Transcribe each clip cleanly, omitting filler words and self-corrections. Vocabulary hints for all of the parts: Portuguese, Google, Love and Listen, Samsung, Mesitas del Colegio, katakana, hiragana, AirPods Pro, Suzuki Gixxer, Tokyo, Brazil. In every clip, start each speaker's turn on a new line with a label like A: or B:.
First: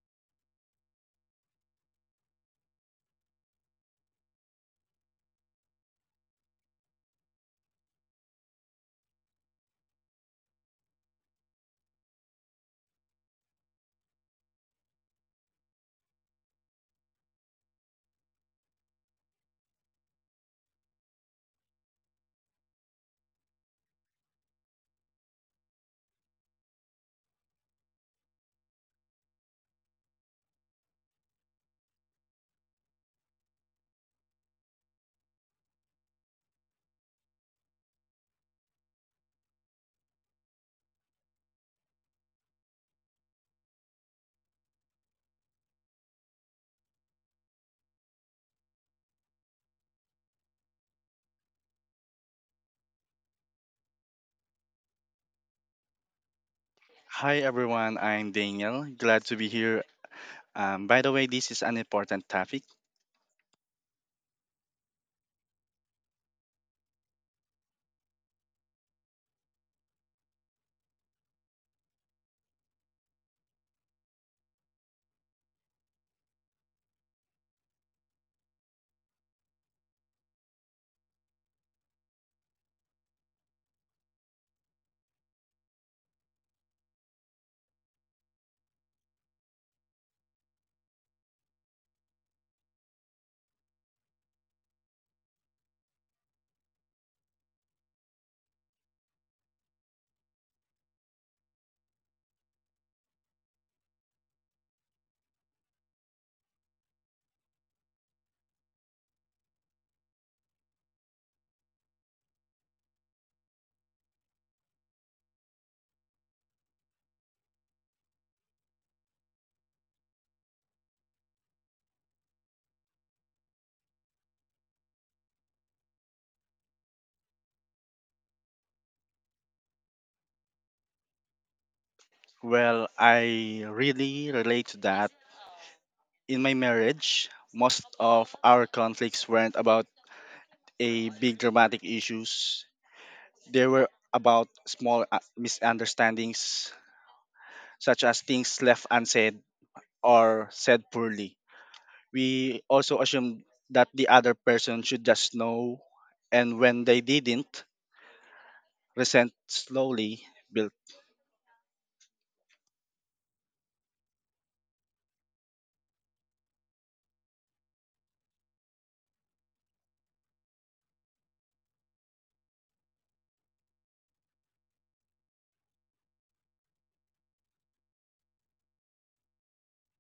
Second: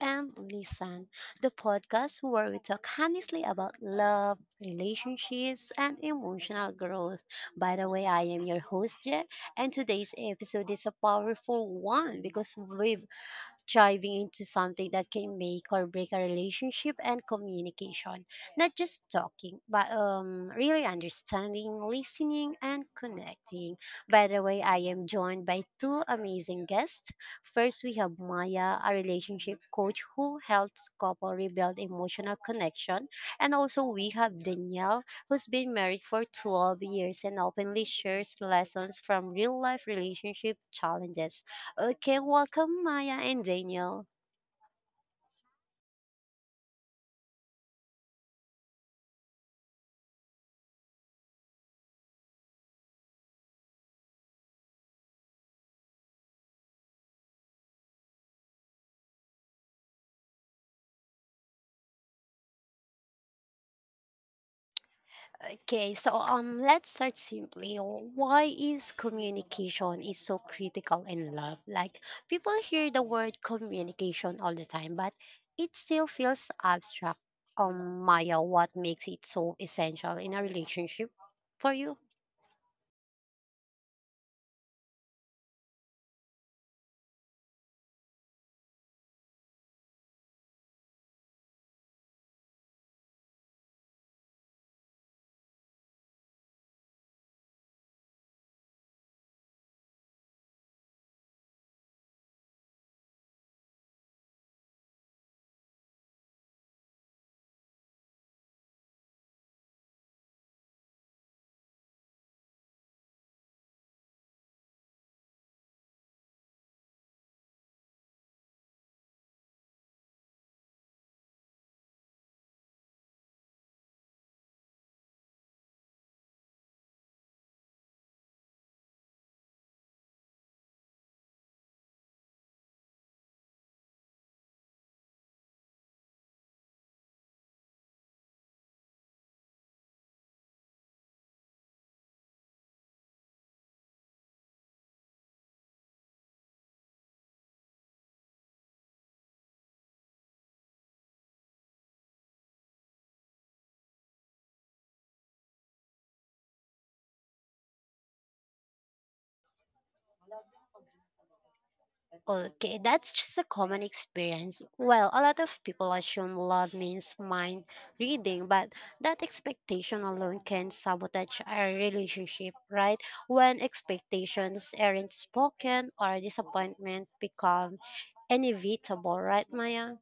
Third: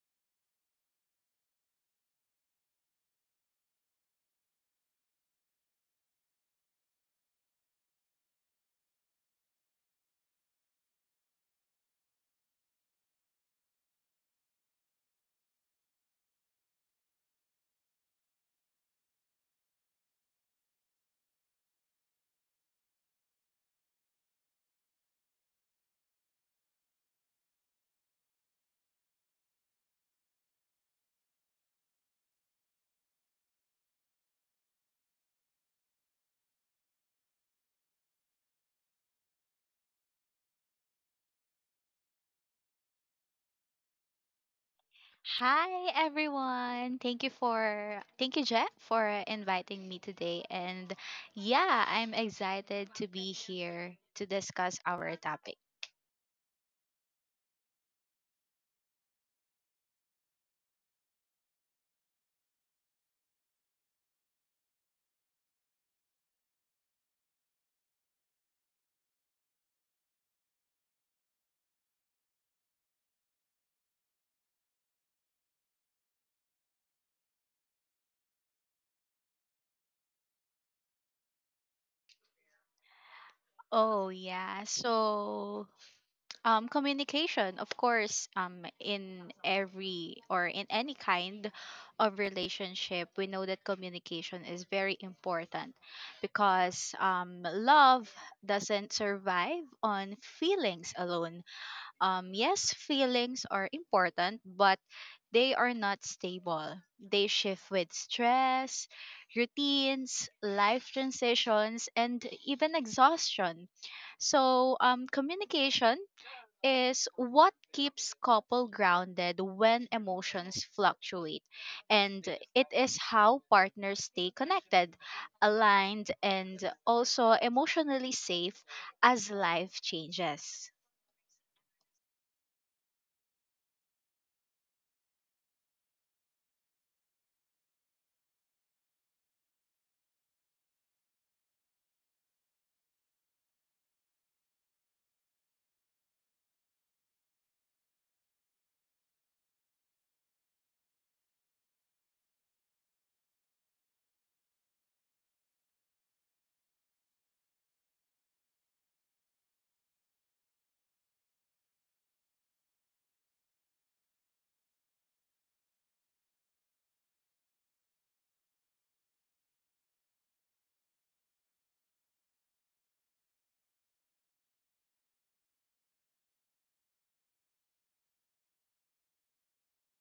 A: and Listen, the podcast where we talk honestly about love, relationships, and emotional growth. By the way, I am your host, Je, and today's episode is a powerful one because we've diving into something that can make or break a relationship and communication. Not just talking, but really understanding, listening, and connecting. By the way, I am joined by two amazing guests. First, we have Maya, a relationship coach who helps couple rebuild emotional connection. And also, we have Danielle, who's been married for 12 years and openly shares lessons from real life relationship challenges. Okay, welcome Maya and Daniel.
B: Hi everyone. Thank you for thank you Jeff for inviting me today and yeah, I'm excited to be here to discuss our topic.
C: Hi everyone, I'm Daniel. Glad to be here. By the way, this is an important topic.
A: Okay, so let's start simply. Why is communication is so critical in love? Like people hear the word communication all the time, but it still feels abstract. Maya, what makes it so essential in a relationship for you?
B: Oh yeah. So communication, of course, in every or in any kind of relationship, we know that communication is very important because love doesn't survive on feelings alone. Yes, feelings are important, but they are not stable. They shift with stress, routines, life transitions, and even exhaustion. So, communication is what keeps couple grounded when emotions fluctuate, and it is how partners stay connected, aligned, and also emotionally safe as life changes.
C: Well, I really relate to that. In my marriage, most of our conflicts weren't about a big dramatic issues. They were about small misunderstandings, such as things left unsaid or said poorly. We also assumed that the other person should just know, and when they didn't, resent slowly built.
A: Okay, that's just a common experience. Well, a lot of people assume love means mind reading, but that expectation alone can sabotage a relationship, right? When expectations aren't spoken or disappointment become inevitable, right, Maya?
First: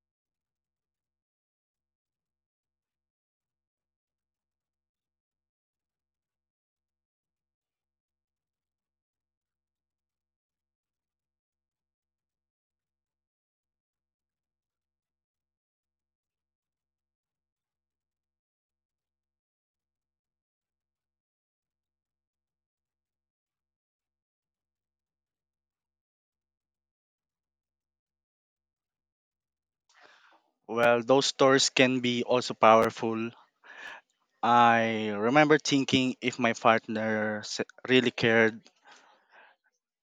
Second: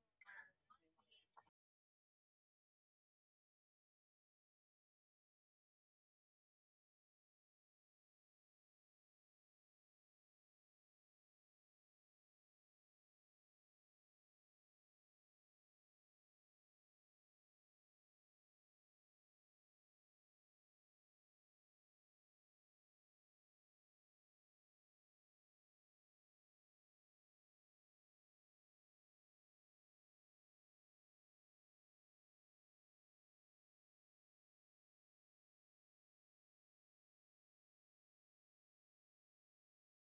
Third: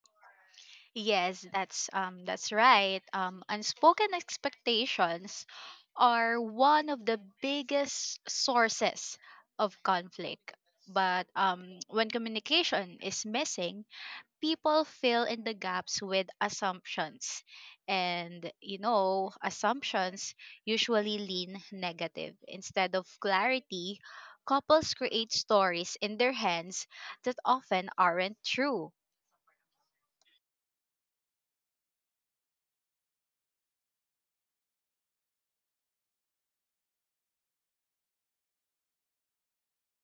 B: Yes, that's that's right. Unspoken expectations are one of the biggest sources of conflict. But when communication is missing, people fill in the gaps with assumptions. And you know, assumptions usually lean negative. Instead of clarity, couples create stories in their hands that often aren't true.
C: Well, those stories can be also powerful. I remember thinking if my really cared,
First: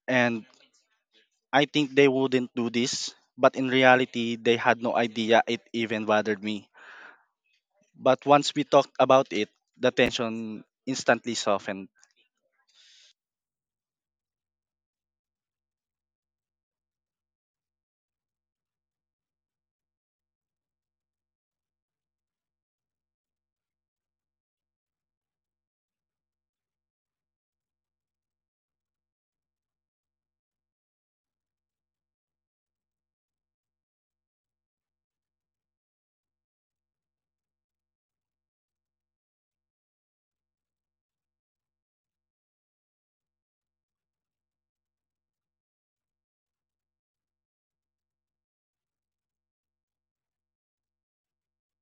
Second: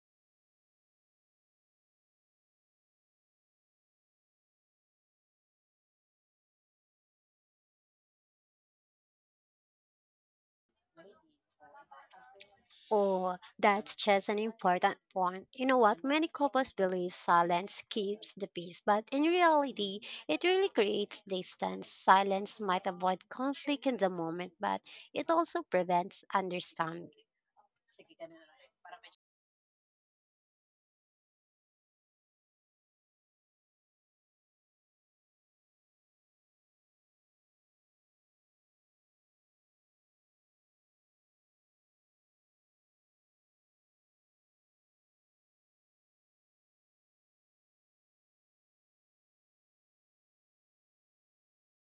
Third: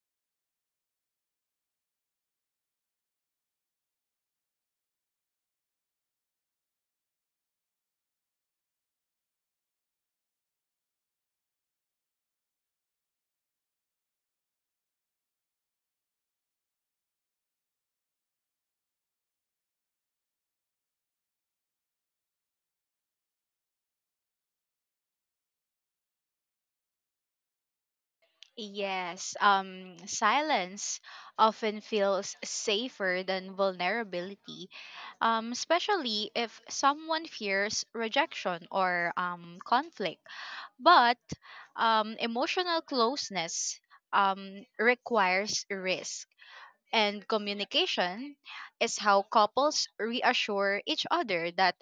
C: and I think they wouldn't do this, but in reality, they had no idea it even bothered me. But once we talked about it, the tension instantly softened.
A: Oh, that's just an important point. You know what? Many couples believe silence keeps the peace, but in reality, it really creates distance. Silence might avoid conflict in the moment, but it also prevents understanding.
B: Yes, silence often feels safer than vulnerability, especially if someone fears rejection or conflict. But emotional closeness requires risk, and communication is how couples reassure each other that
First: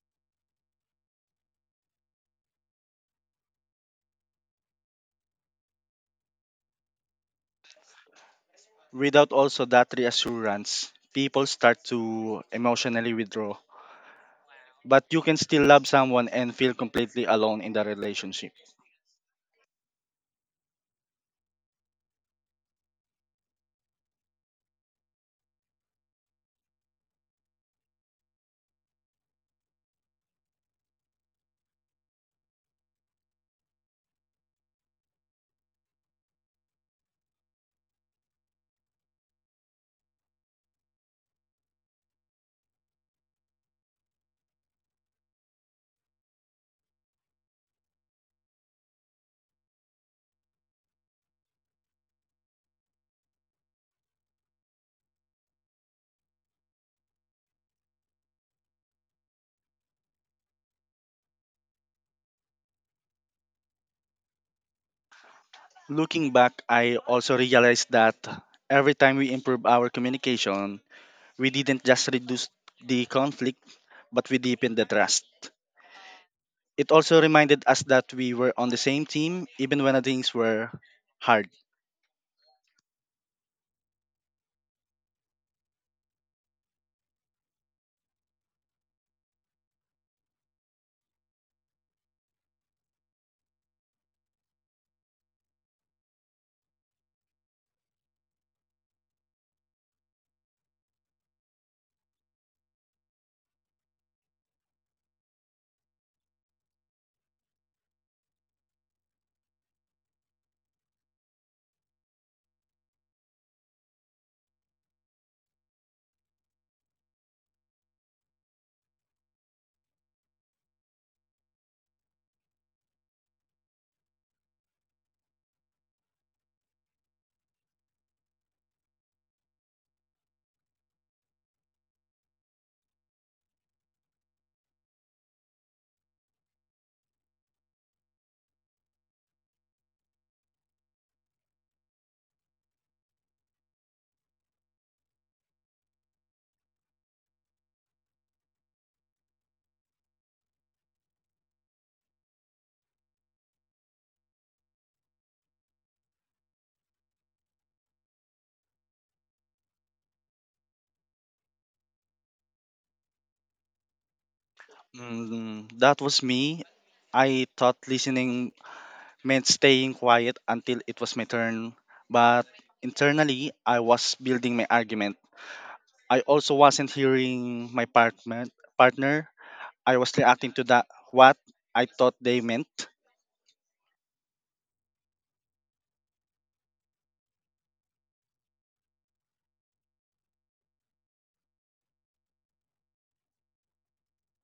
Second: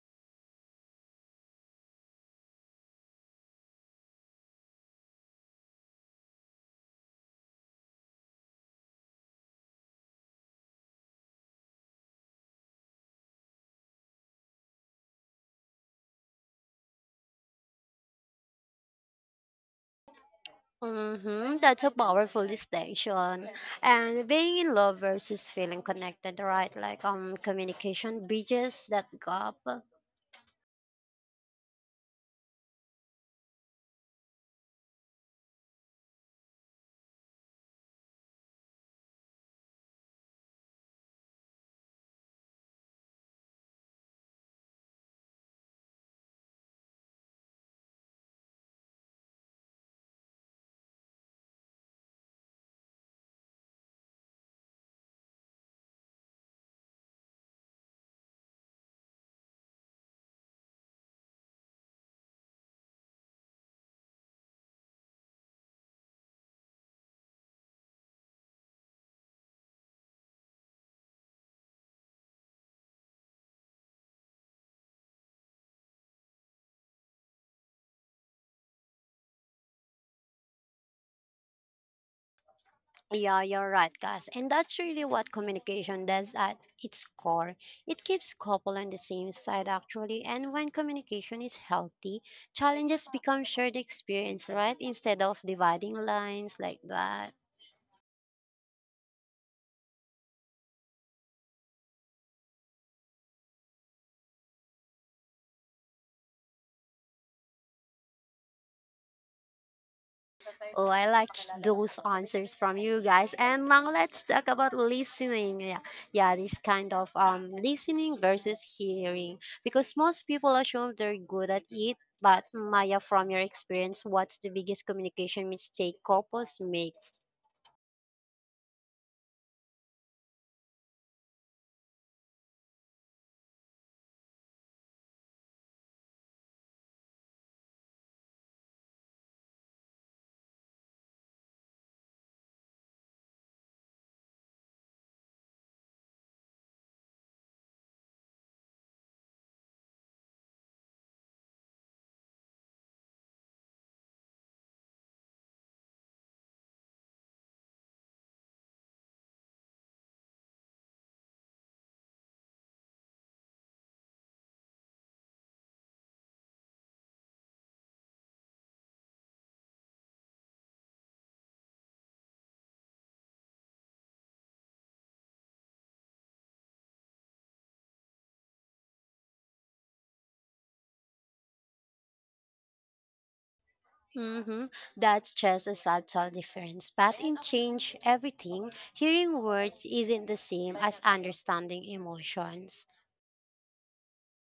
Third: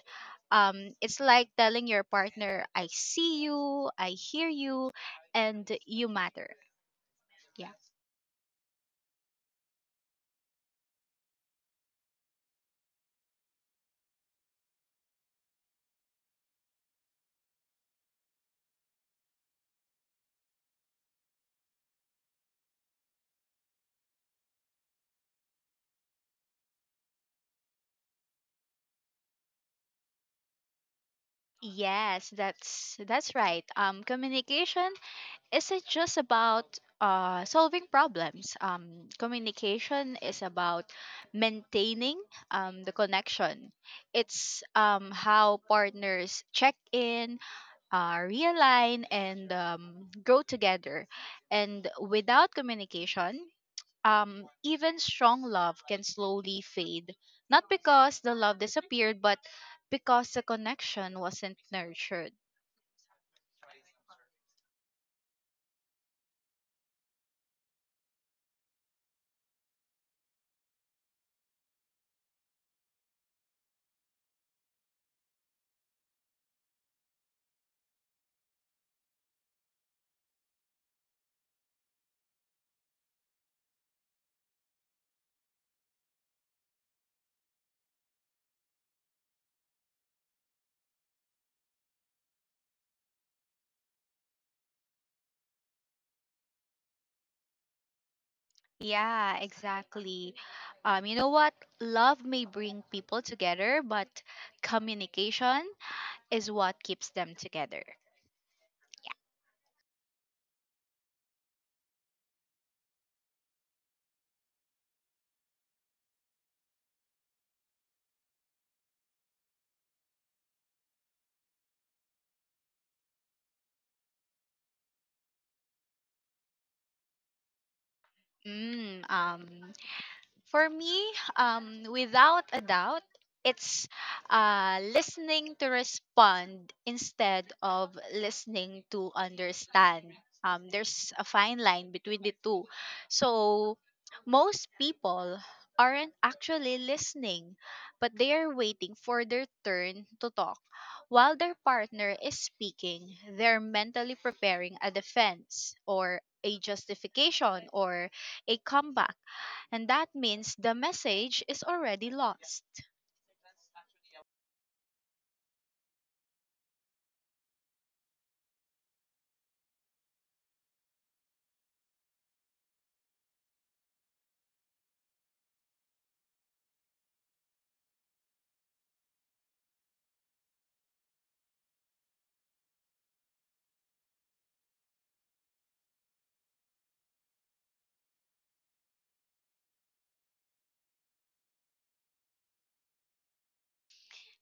B: it's like telling your partner, I see you, I hear you, and you matter. Yeah.
C: Without also that reassurance, people start to emotionally withdraw. But you can still love someone and feel completely alone in the relationship.
A: Mm-hmm, that's a powerful distinction. And being in love versus feeling connected, right? Like communication bridges that gap.
B: Yes, that's right. Communication isn't just about solving problems. Communication is about maintaining the connection. It's how partners check in, realign, and grow together. And without communication, even strong love can slowly fade. Not because the love disappeared, but because the connection wasn't nurtured.
C: Looking back, I also realized that every time we improved our communication, we didn't just reduce the conflict, but we deepened the trust. It also reminded us that we were on the same team even when things were hard.
A: Yeah, you're right, guys. And that's really what communication does at its core. It keeps couple on the same side, actually. And when communication is healthy, challenges become shared experience, right? Instead of dividing lines like that.
B: Yeah, exactly. You know what? Love may bring people together, but communication is what keeps them together.
A: Oh, I like those answers from you guys. And now let's talk about listening. Yeah, yeah, this kind of listening versus hearing, because most people assume they're good at it. But Maya, from your experience, what's the biggest communication mistake couples make?
B: Mm, um, For me, without a doubt, it's listening to respond instead of listening to understand. There's a fine line between the two. So, most people aren't actually listening, but they are waiting for their turn to talk. While their partner is speaking, they're mentally preparing a defense or a justification or a comeback, and that means the message is already lost.
C: Mm, that was me. I thought listening meant staying quiet until it was my turn, but internally, I was building my argument. I also wasn't hearing my partner, I was reacting to that what I thought they meant.
A: Mm-hmm. That's just a subtle difference. But in change everything, hearing words isn't the same as understanding emotions.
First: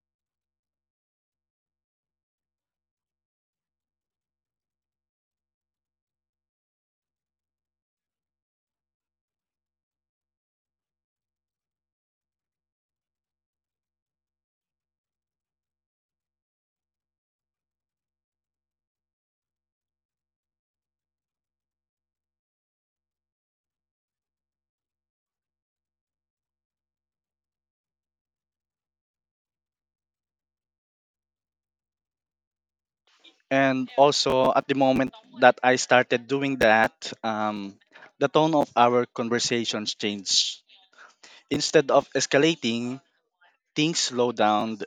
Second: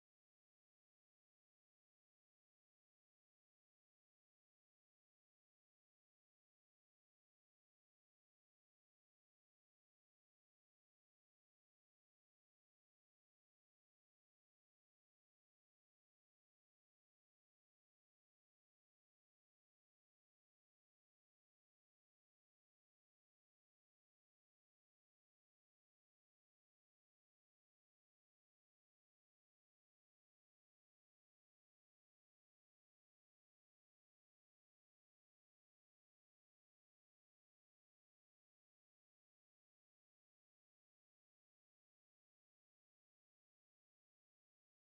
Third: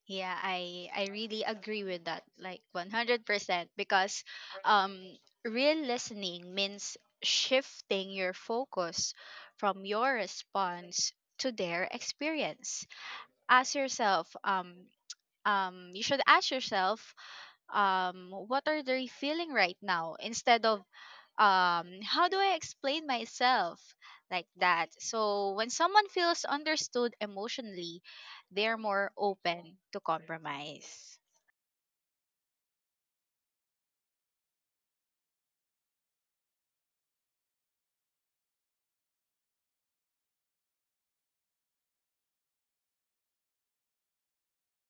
B: Yeah, I really agree with that, like 100%, because um real listening means shifting your focus from your response to their experience. Ask yourself you should ask yourself what are they feeling right now instead of how do I explain myself, like that? So when someone feels understood emotionally, they're more open to compromise.
C: And also at the moment that I started doing that, um, the tone of our conversations changed. Instead of escalating, things slowed down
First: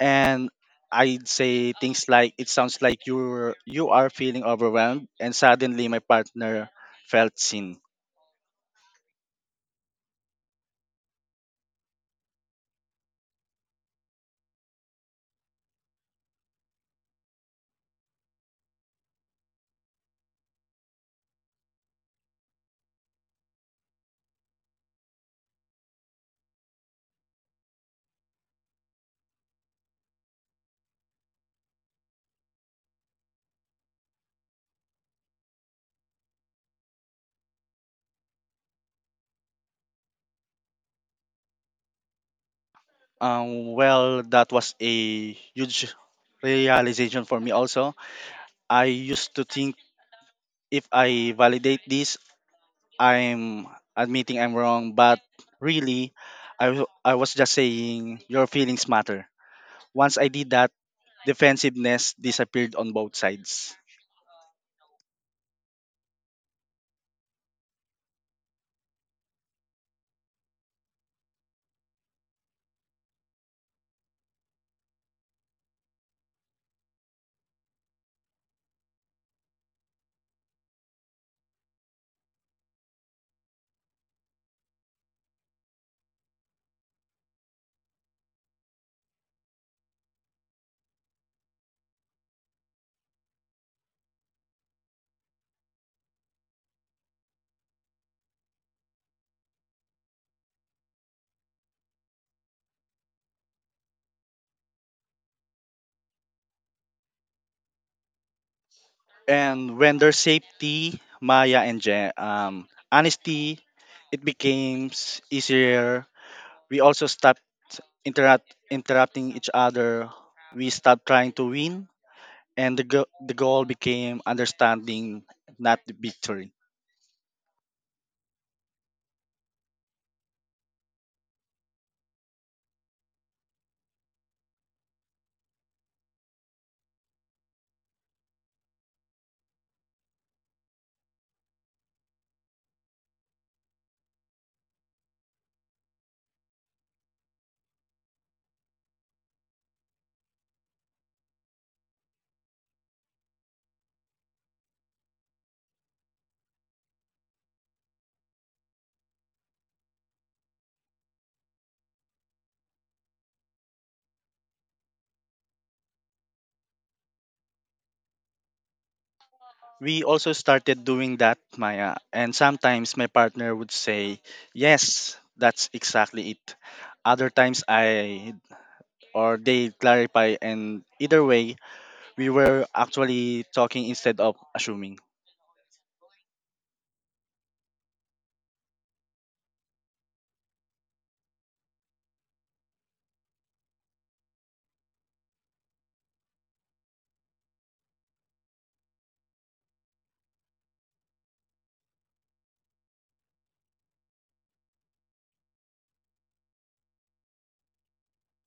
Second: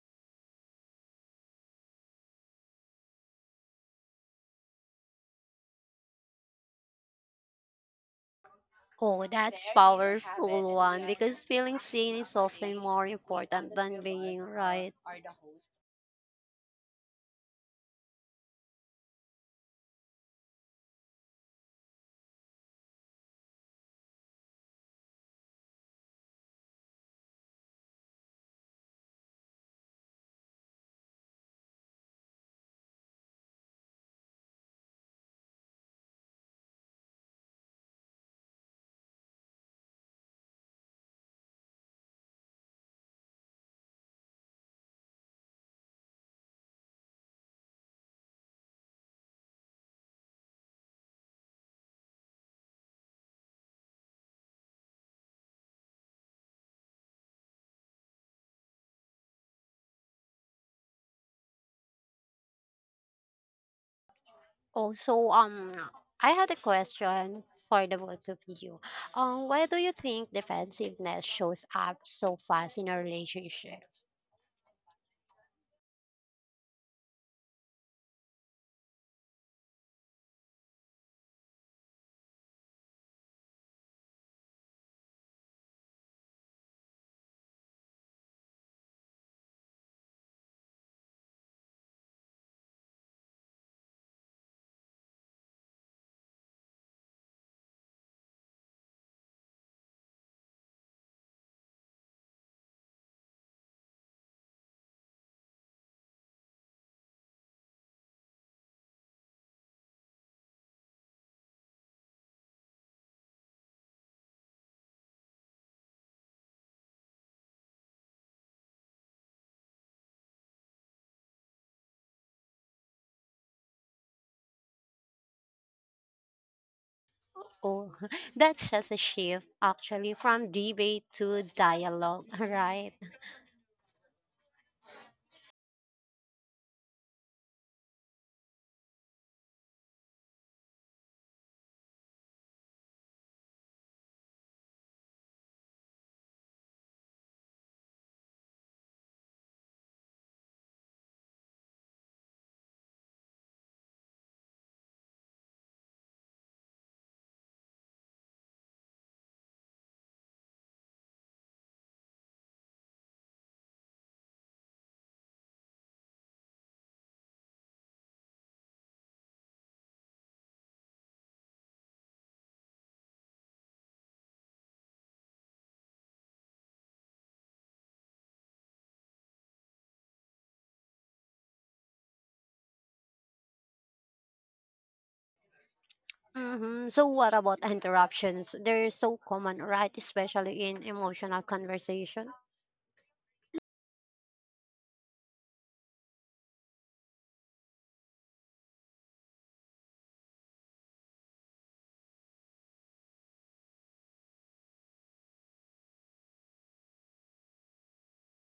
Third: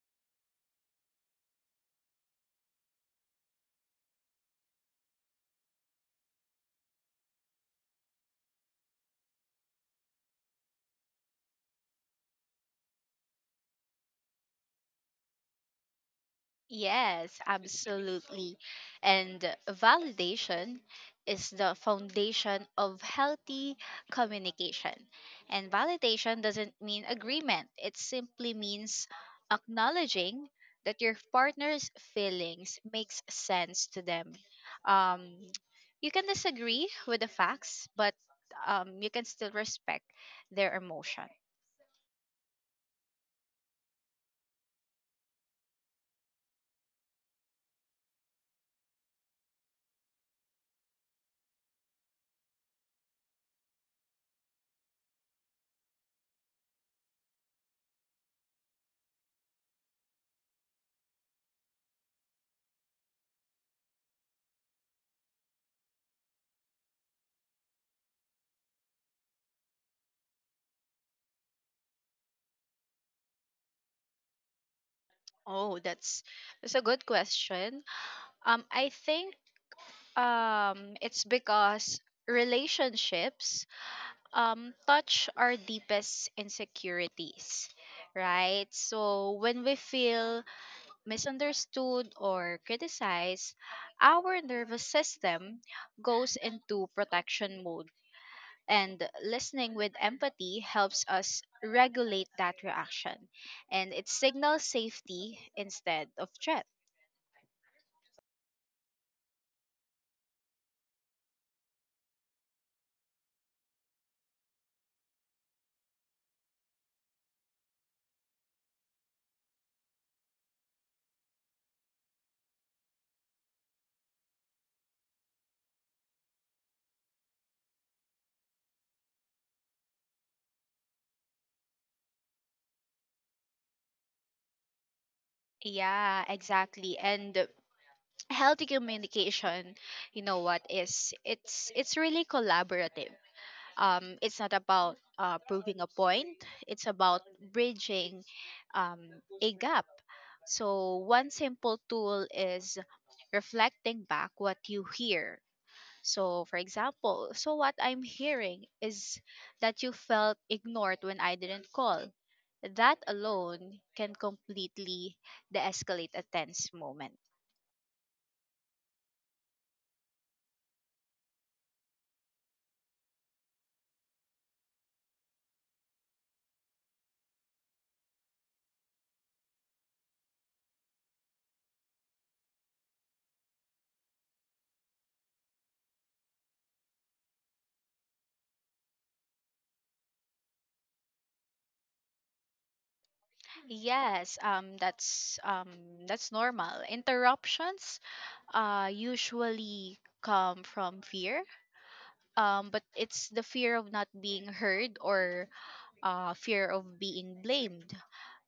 C: and I'd say things like it sounds like you are feeling overwhelmed and suddenly my partner felt seen.
A: Oh, that's there you have it. Powerful. We one are because feeling seen is often more important than being right. Are the host.
B: Yes, absolutely. And validation is the foundation of healthy communication. And validation doesn't mean agreement, it simply means acknowledging that your partner's feelings makes sense to them. Um, you can disagree with the facts, but you can still respect their emotion.
C: Well that was a huge realization for me also. I used to think if I validate this I'm admitting I'm wrong, but really, I was just saying your feelings matter. Once I did that, defensiveness disappeared on both sides.
A: Also, I had a question for the both of you. Why do you think defensiveness shows up so fast in a relationship?
B: Oh, that's a good question. I think It's because relationships touch our deepest insecurities, right? So when we feel misunderstood or criticized, our nervous system goes into protection mode. And listening with empathy helps us regulate that reaction. And it signals safety instead of threat.
C: And when there's safety, Maya and honesty, it easier. We also stopped interrupt, interrupting each other. We stopped trying to win, and the goal became understanding, not the victory.
A: Oh, that's just a shift actually from debate to dialogue, right?
B: Yeah, exactly. And healthy communication, you know what, is it's really collaborative. It's not about proving a point, it's about bridging um, a gap. So one simple tool is reflecting back what you hear. So for example, so what I'm hearing is that you felt ignored when I didn't call. That alone can completely de-escalate a tense moment.
C: We also started doing that, Maya. And sometimes my partner would say, yes, that's exactly it. Other times I or they clarify, and either way, we were actually talking instead of assuming.
A: Mm-hmm. So, what about interruptions? They're so common, right? Especially in emotional conversation.
B: Yes, that's normal. Interruptions usually come from fear, but it's the fear of not being heard or fear of being blamed.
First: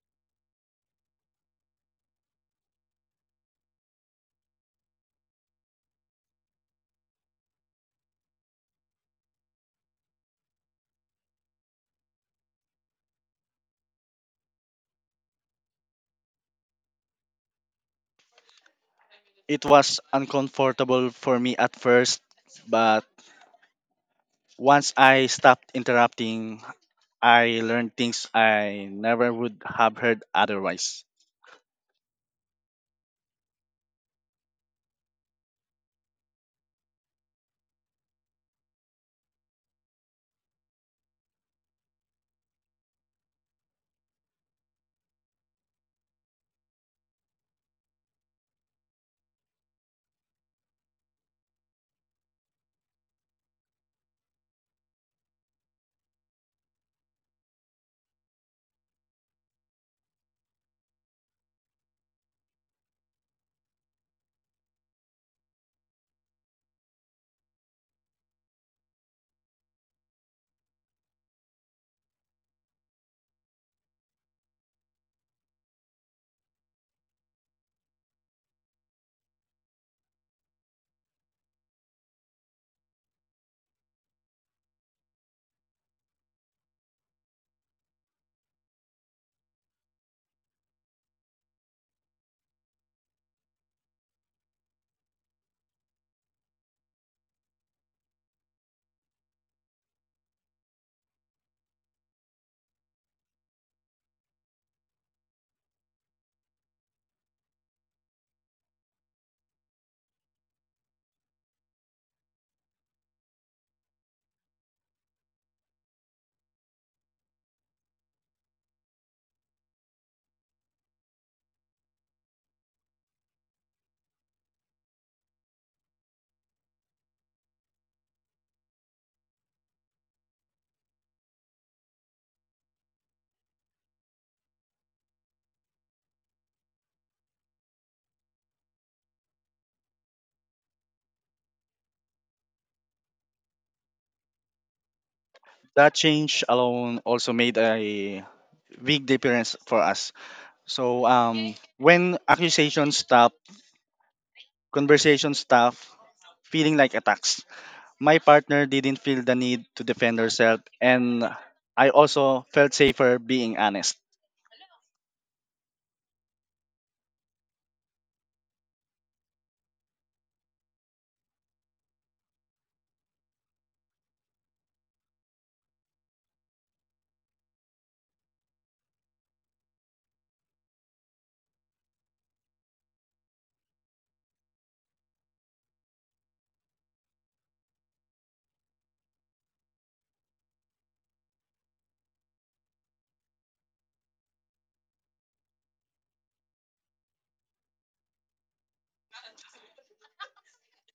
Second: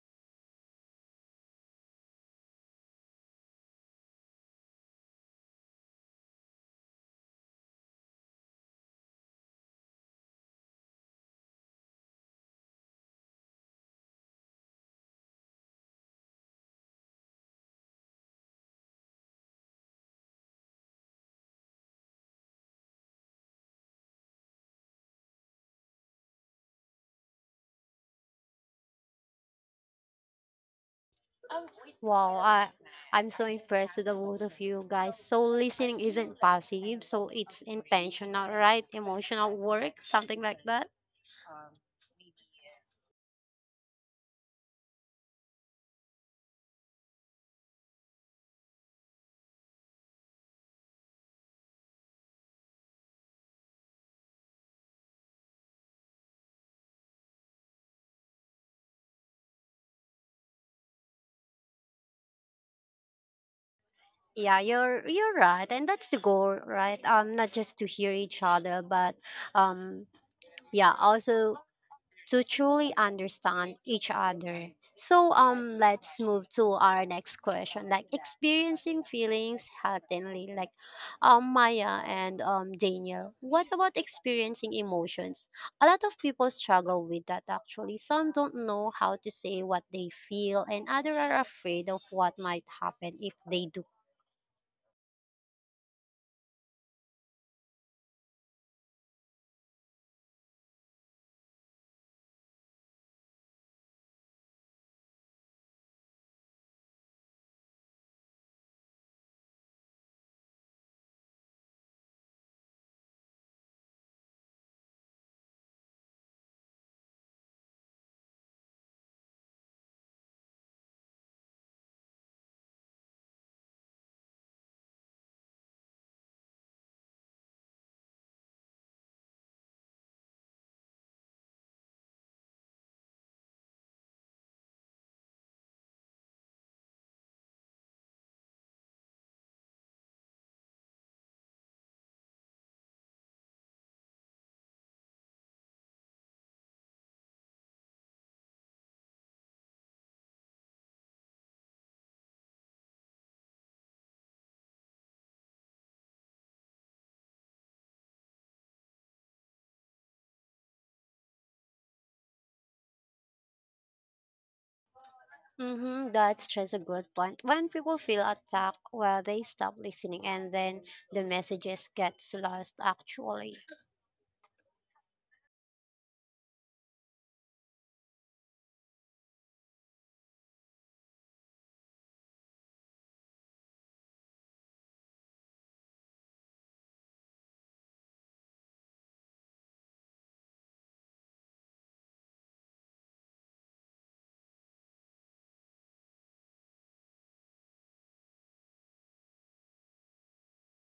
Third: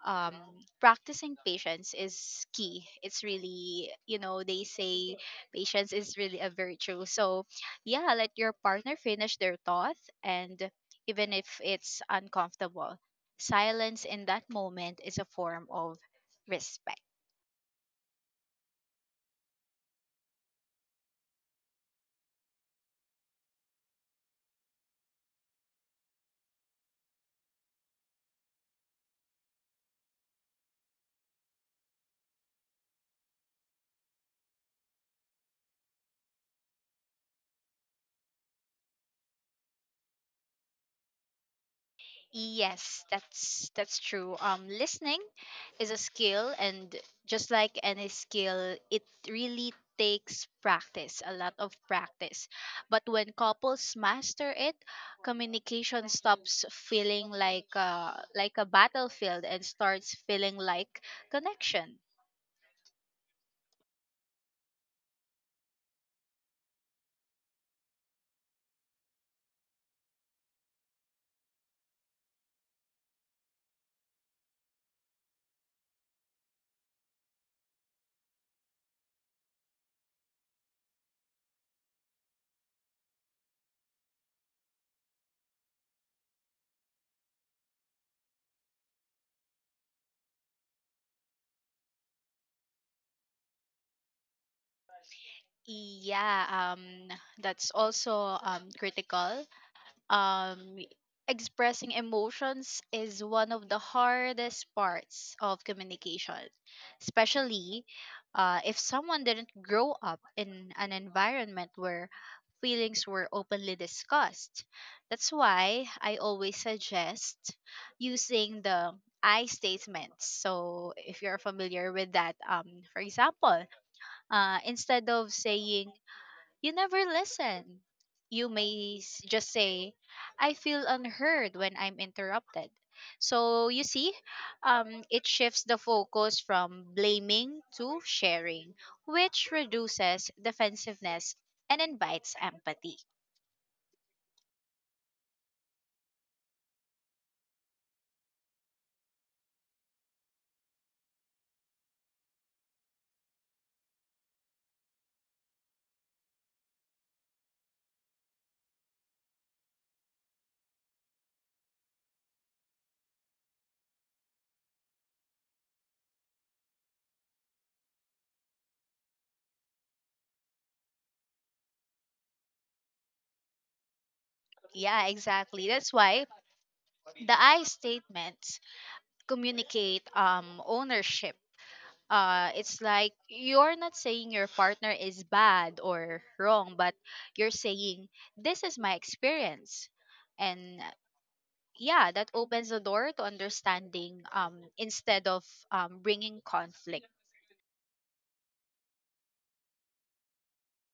B: Um, Practicing patience is key. It's really, you know, they say patience is really a virtue. So, yeah, let your partner finish their thought, and even if it's uncomfortable, silence in that moment is a form of respect.
C: It was uncomfortable for me at first, but once I stopped interrupting, I learned things I never would have heard otherwise.
A: Wow, I'm so impressed with the both of you guys. So listening isn't passive, so it's intentional, right? Emotional work, something like that.
B: Yes, that's true. Listening is a skill, and just like any skill, it really takes practice, a lot of practice. But when couples master it, communication stops feeling like a battlefield and starts feeling like connection.
A: Yeah, you're right, and that's the goal, right? Not just to hear each other, but um, yeah, also to truly understand each other. So let's move to our next question, like experiencing feelings healthily, like Maya and Daniel, what about experiencing emotions? A lot of people struggle with that, actually. Some don't know how to say what they feel, and others are afraid of what might happen if they do.
B: yeah um that's also critical. um Expressing emotions is one of the hardest parts of communication, especially if someone didn't grow up in an environment where feelings were openly discussed. That's why I always suggest using the I statements. So if you're familiar with that, for example, instead of saying you never listen, you may just say, I feel unheard when I'm interrupted. So you see, it shifts the focus from blaming to sharing, which reduces defensiveness and invites empathy.
C: That change alone also made a big difference for us. When accusations stop, conversation stop, feeling like attacks. My partner didn't feel the need to defend herself, and I also felt safer being honest.
A: Mm-hmm, that's just a good point. When people feel attacked, well, they stop listening and then the messages gets lost actually.
B: Yeah, exactly. That's why the I statements communicate ownership. It's like, you're not saying your partner is bad or wrong, but you're saying this is my experience. And yeah, that opens the door to understanding instead of bringing conflict.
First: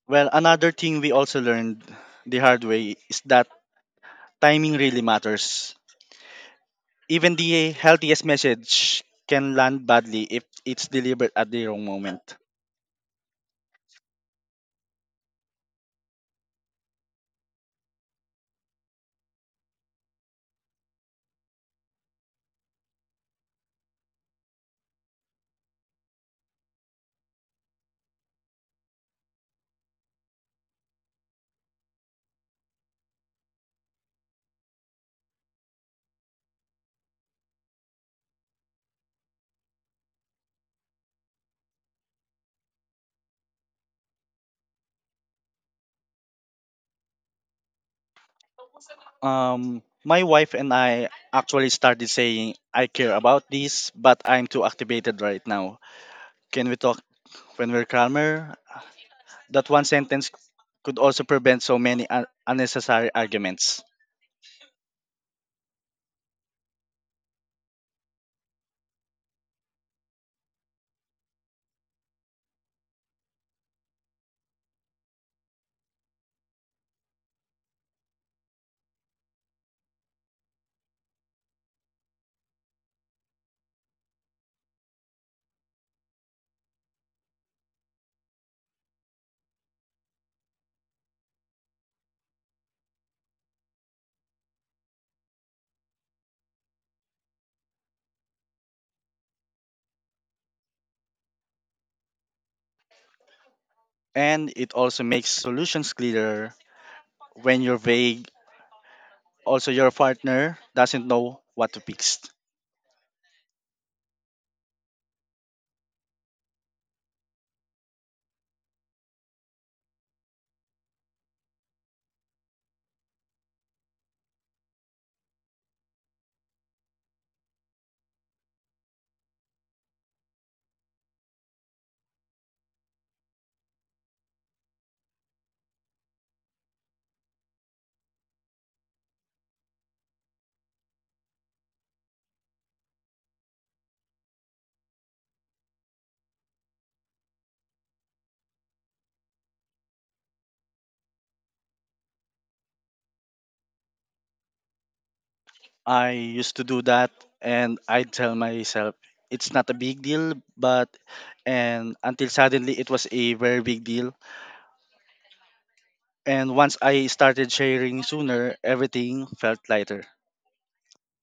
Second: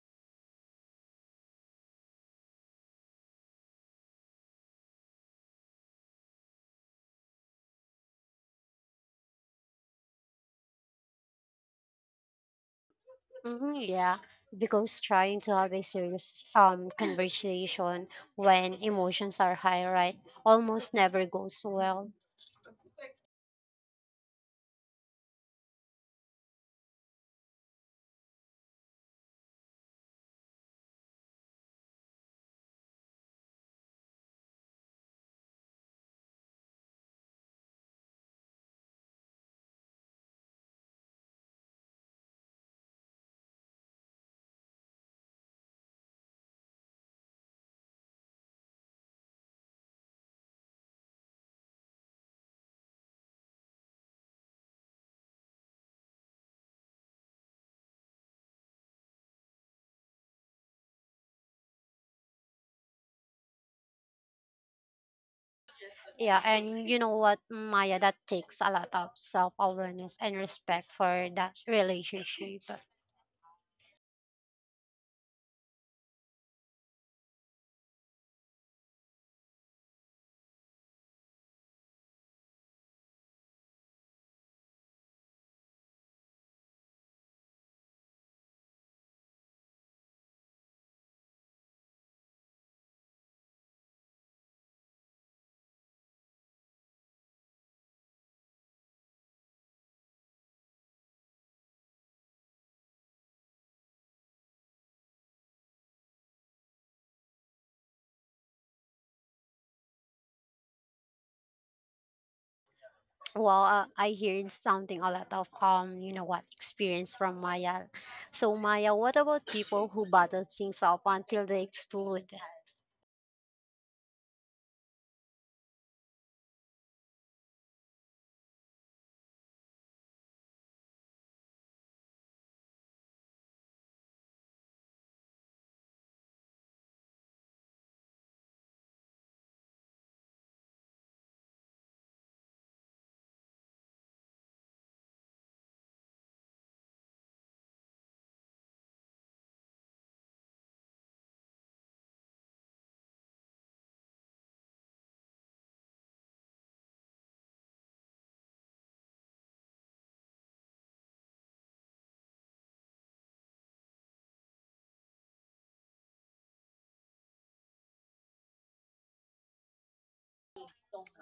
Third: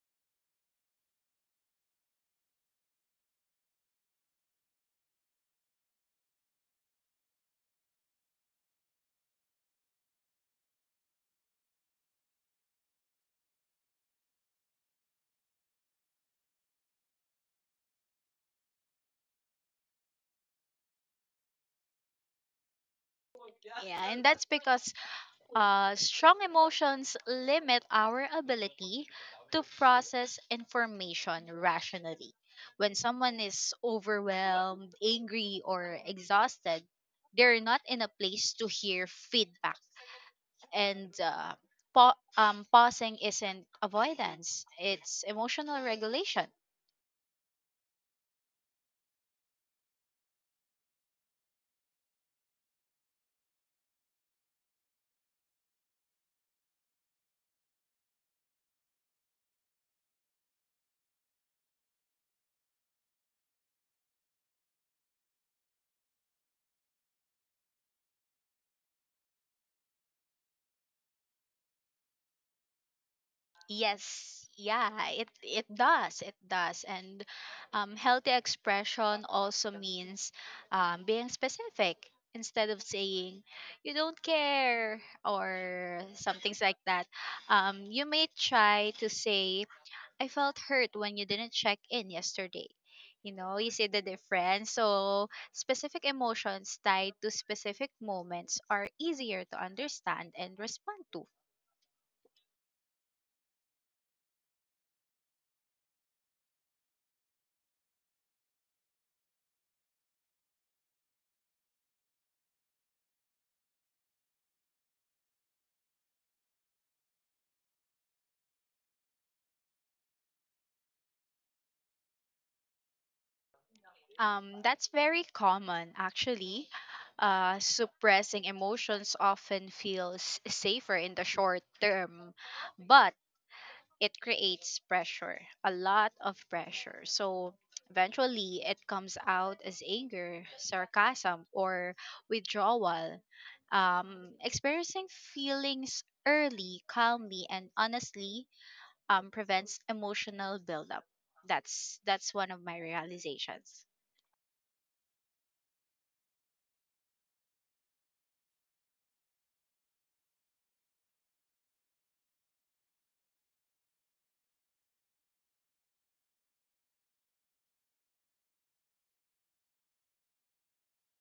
C: Well, another thing we also learned the hard way is that timing really matters. Even the healthiest message can land badly if it's delivered at the wrong moment.
A: Hmm, yeah, because trying to have a serious conversation when emotions are high, right, almost never goes well.
B: Yeah, and that's because strong emotions limit our ability to process information rationally. When someone is overwhelmed, angry, or exhausted, they're not in a place to hear feedback. And pausing isn't avoidance, it's emotional regulation.
C: My wife and I actually started saying, I care about this, but I'm too activated right now. Can we talk when we're calmer? That one sentence could also prevent so many unnecessary arguments.
A: Yeah, and you know what, Maya, that takes a lot of self-awareness and respect for that relationship.
B: Yes, yeah, it does, and healthy expression also means being specific. Instead of saying you don't care or some things like that, you may try to say I felt hurt when you didn't check in yesterday. You know, you see the difference. So specific emotions tied to specific moments are easier to understand and respond to.
C: And it also makes solutions clearer when you're vague. Also, your partner doesn't know what to fix.
A: Well, I hear something a lot of experience from Maya. So Maya, what about people who bottle things up until they explode?
B: That's very common, actually. Suppressing emotions often feels safer in the short term, but it creates pressure, a lot of pressure. So eventually, it comes out as anger, sarcasm, or withdrawal. Experiencing feelings early, calmly, and honestly prevents emotional buildup. That's one of my realizations.
C: I used to do that, and I tell myself it's not a big deal, but and until suddenly it was a very big deal. And once I started sharing sooner, everything felt lighter.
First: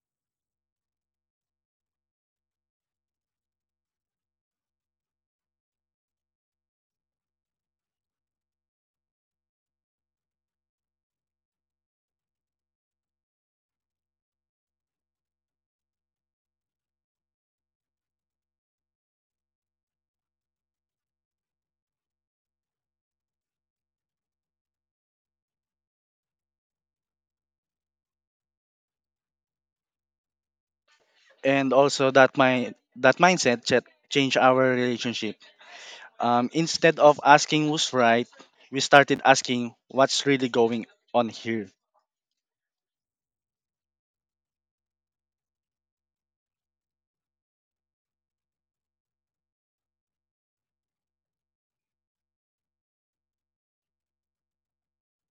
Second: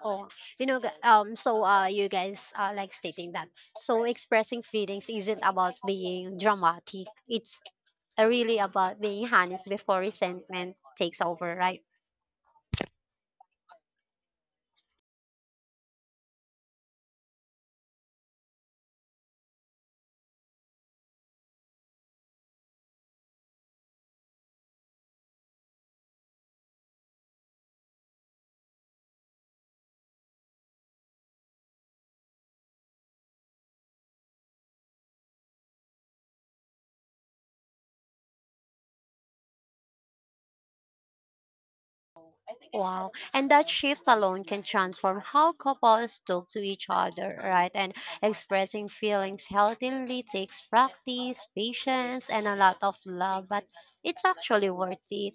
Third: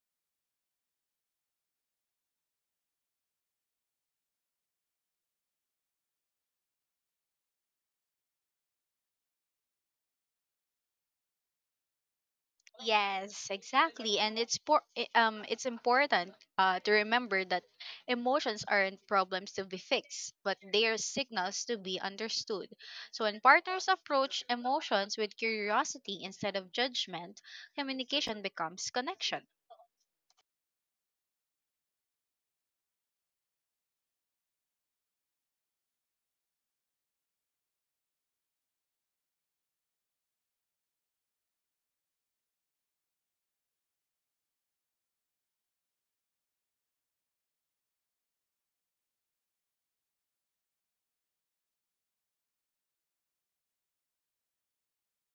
A: Oh, so you guys are like stating that. So expressing feelings isn't about being dramatic. It's really about being honest before resentment takes over, right?
B: Yes, exactly. And it's important to remember that emotions aren't problems to be fixed, but they are signals to be understood. So when partners approach emotions with curiosity instead of judgment, communication becomes connection.
C: And also that my that changed our relationship. Instead of asking who's right, we started asking what's really going on here.
A: Wow. And that shift alone can transform how couples talk to each other, right? And expressing feelings healthily takes practice, patience, and a lot of love, but it's actually worth it.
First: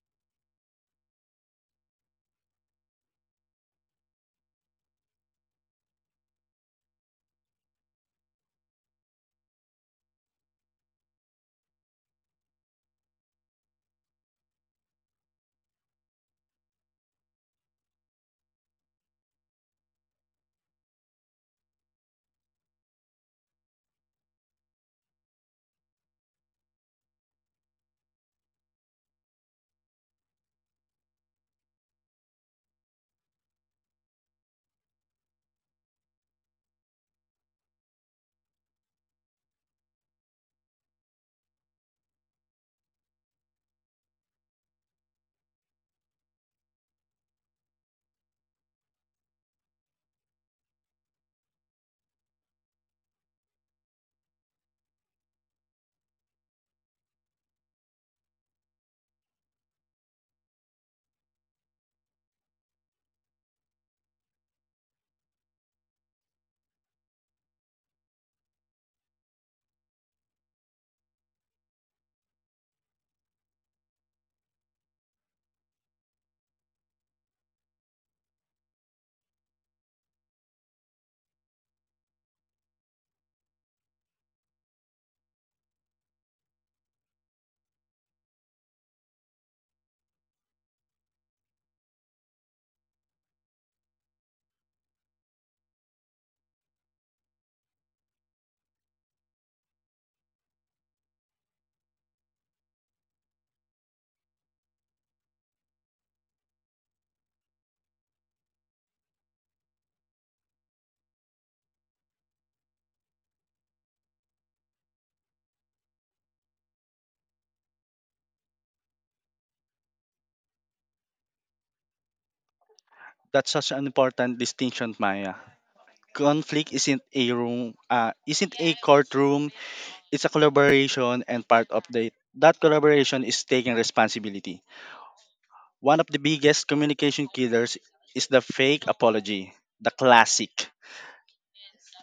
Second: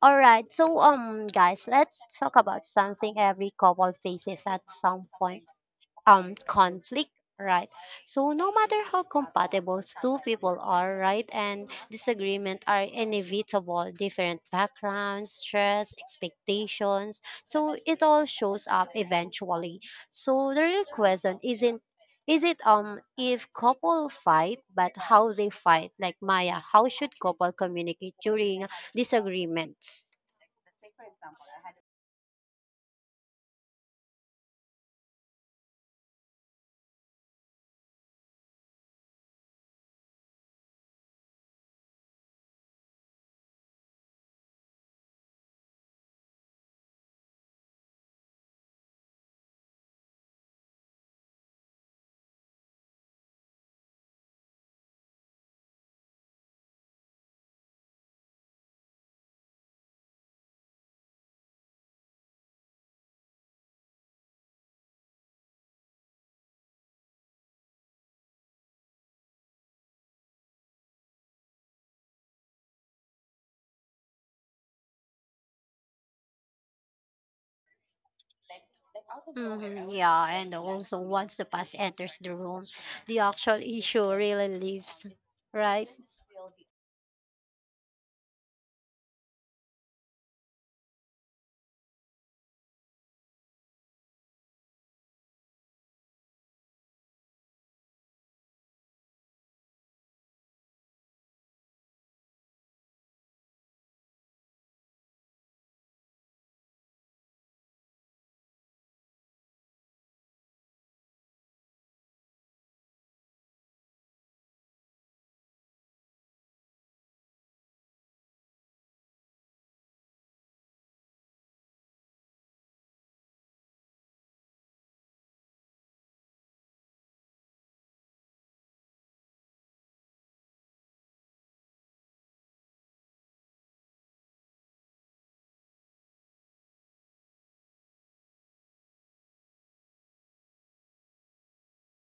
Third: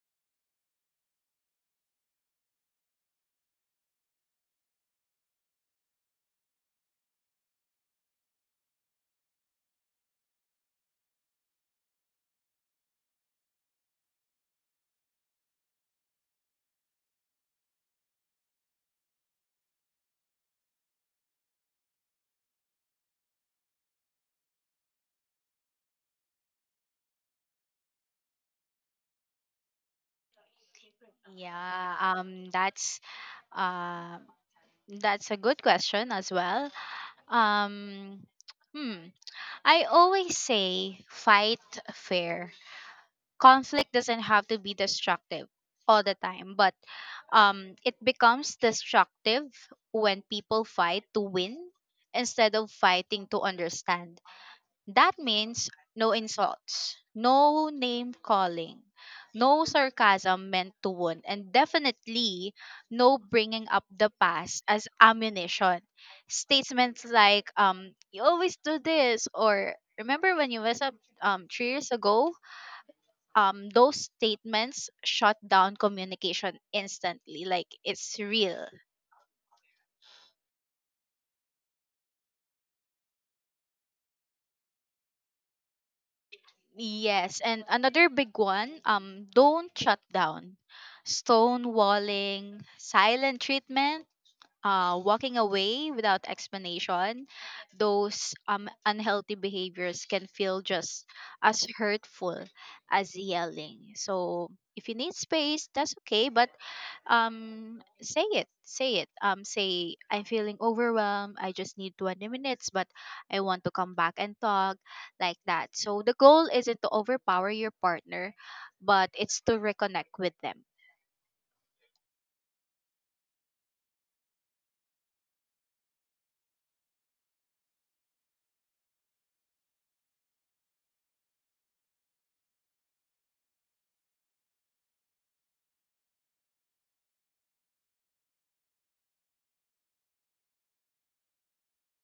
A: All right. So guys, let's talk about something every couple faces at some point. Conflict, right? So no matter how compatible two people are, right? And disagreement are inevitable: different backgrounds, stress, expectations. So it all shows up eventually. So the real question isn't is it if couple fight, but how they fight? Like Maya, how should couple communicate during disagreements?
B: Yeah, that's uh that's a good question as well. Um hmm I always say fight fair. Conflict doesn't have to be destructive all the time, but it becomes destructive when people fight to win instead of fighting to understand. That means no insults, no name calling, no sarcasm meant to wound, and definitely no bringing up the past as ammunition. Statements like you always do this or remember when you messed up 3 years ago, those statements shut down communication instantly, like it's real.
A: Mhm, yeah, and also once the past enters the room, the actual issue really leaves, right?
B: Yes, and another big one, don't shut down. Stonewalling, silent treatment, walking away without explanation, those unhealthy behaviors can feel just as hurtful as yelling. So if you need space, that's okay, but say I'm feeling overwhelmed, I just need 20 minutes, but I want to come back and talk, like that. So the goal isn't to overpower your partner, but it's to reconnect with them.
C: That's such an important distinction, Maya. Conflict isn't a room, isn't a courtroom. It's a collaboration, and part of the that collaboration is taking responsibility. One of the biggest communication killers is the fake apology, the classic.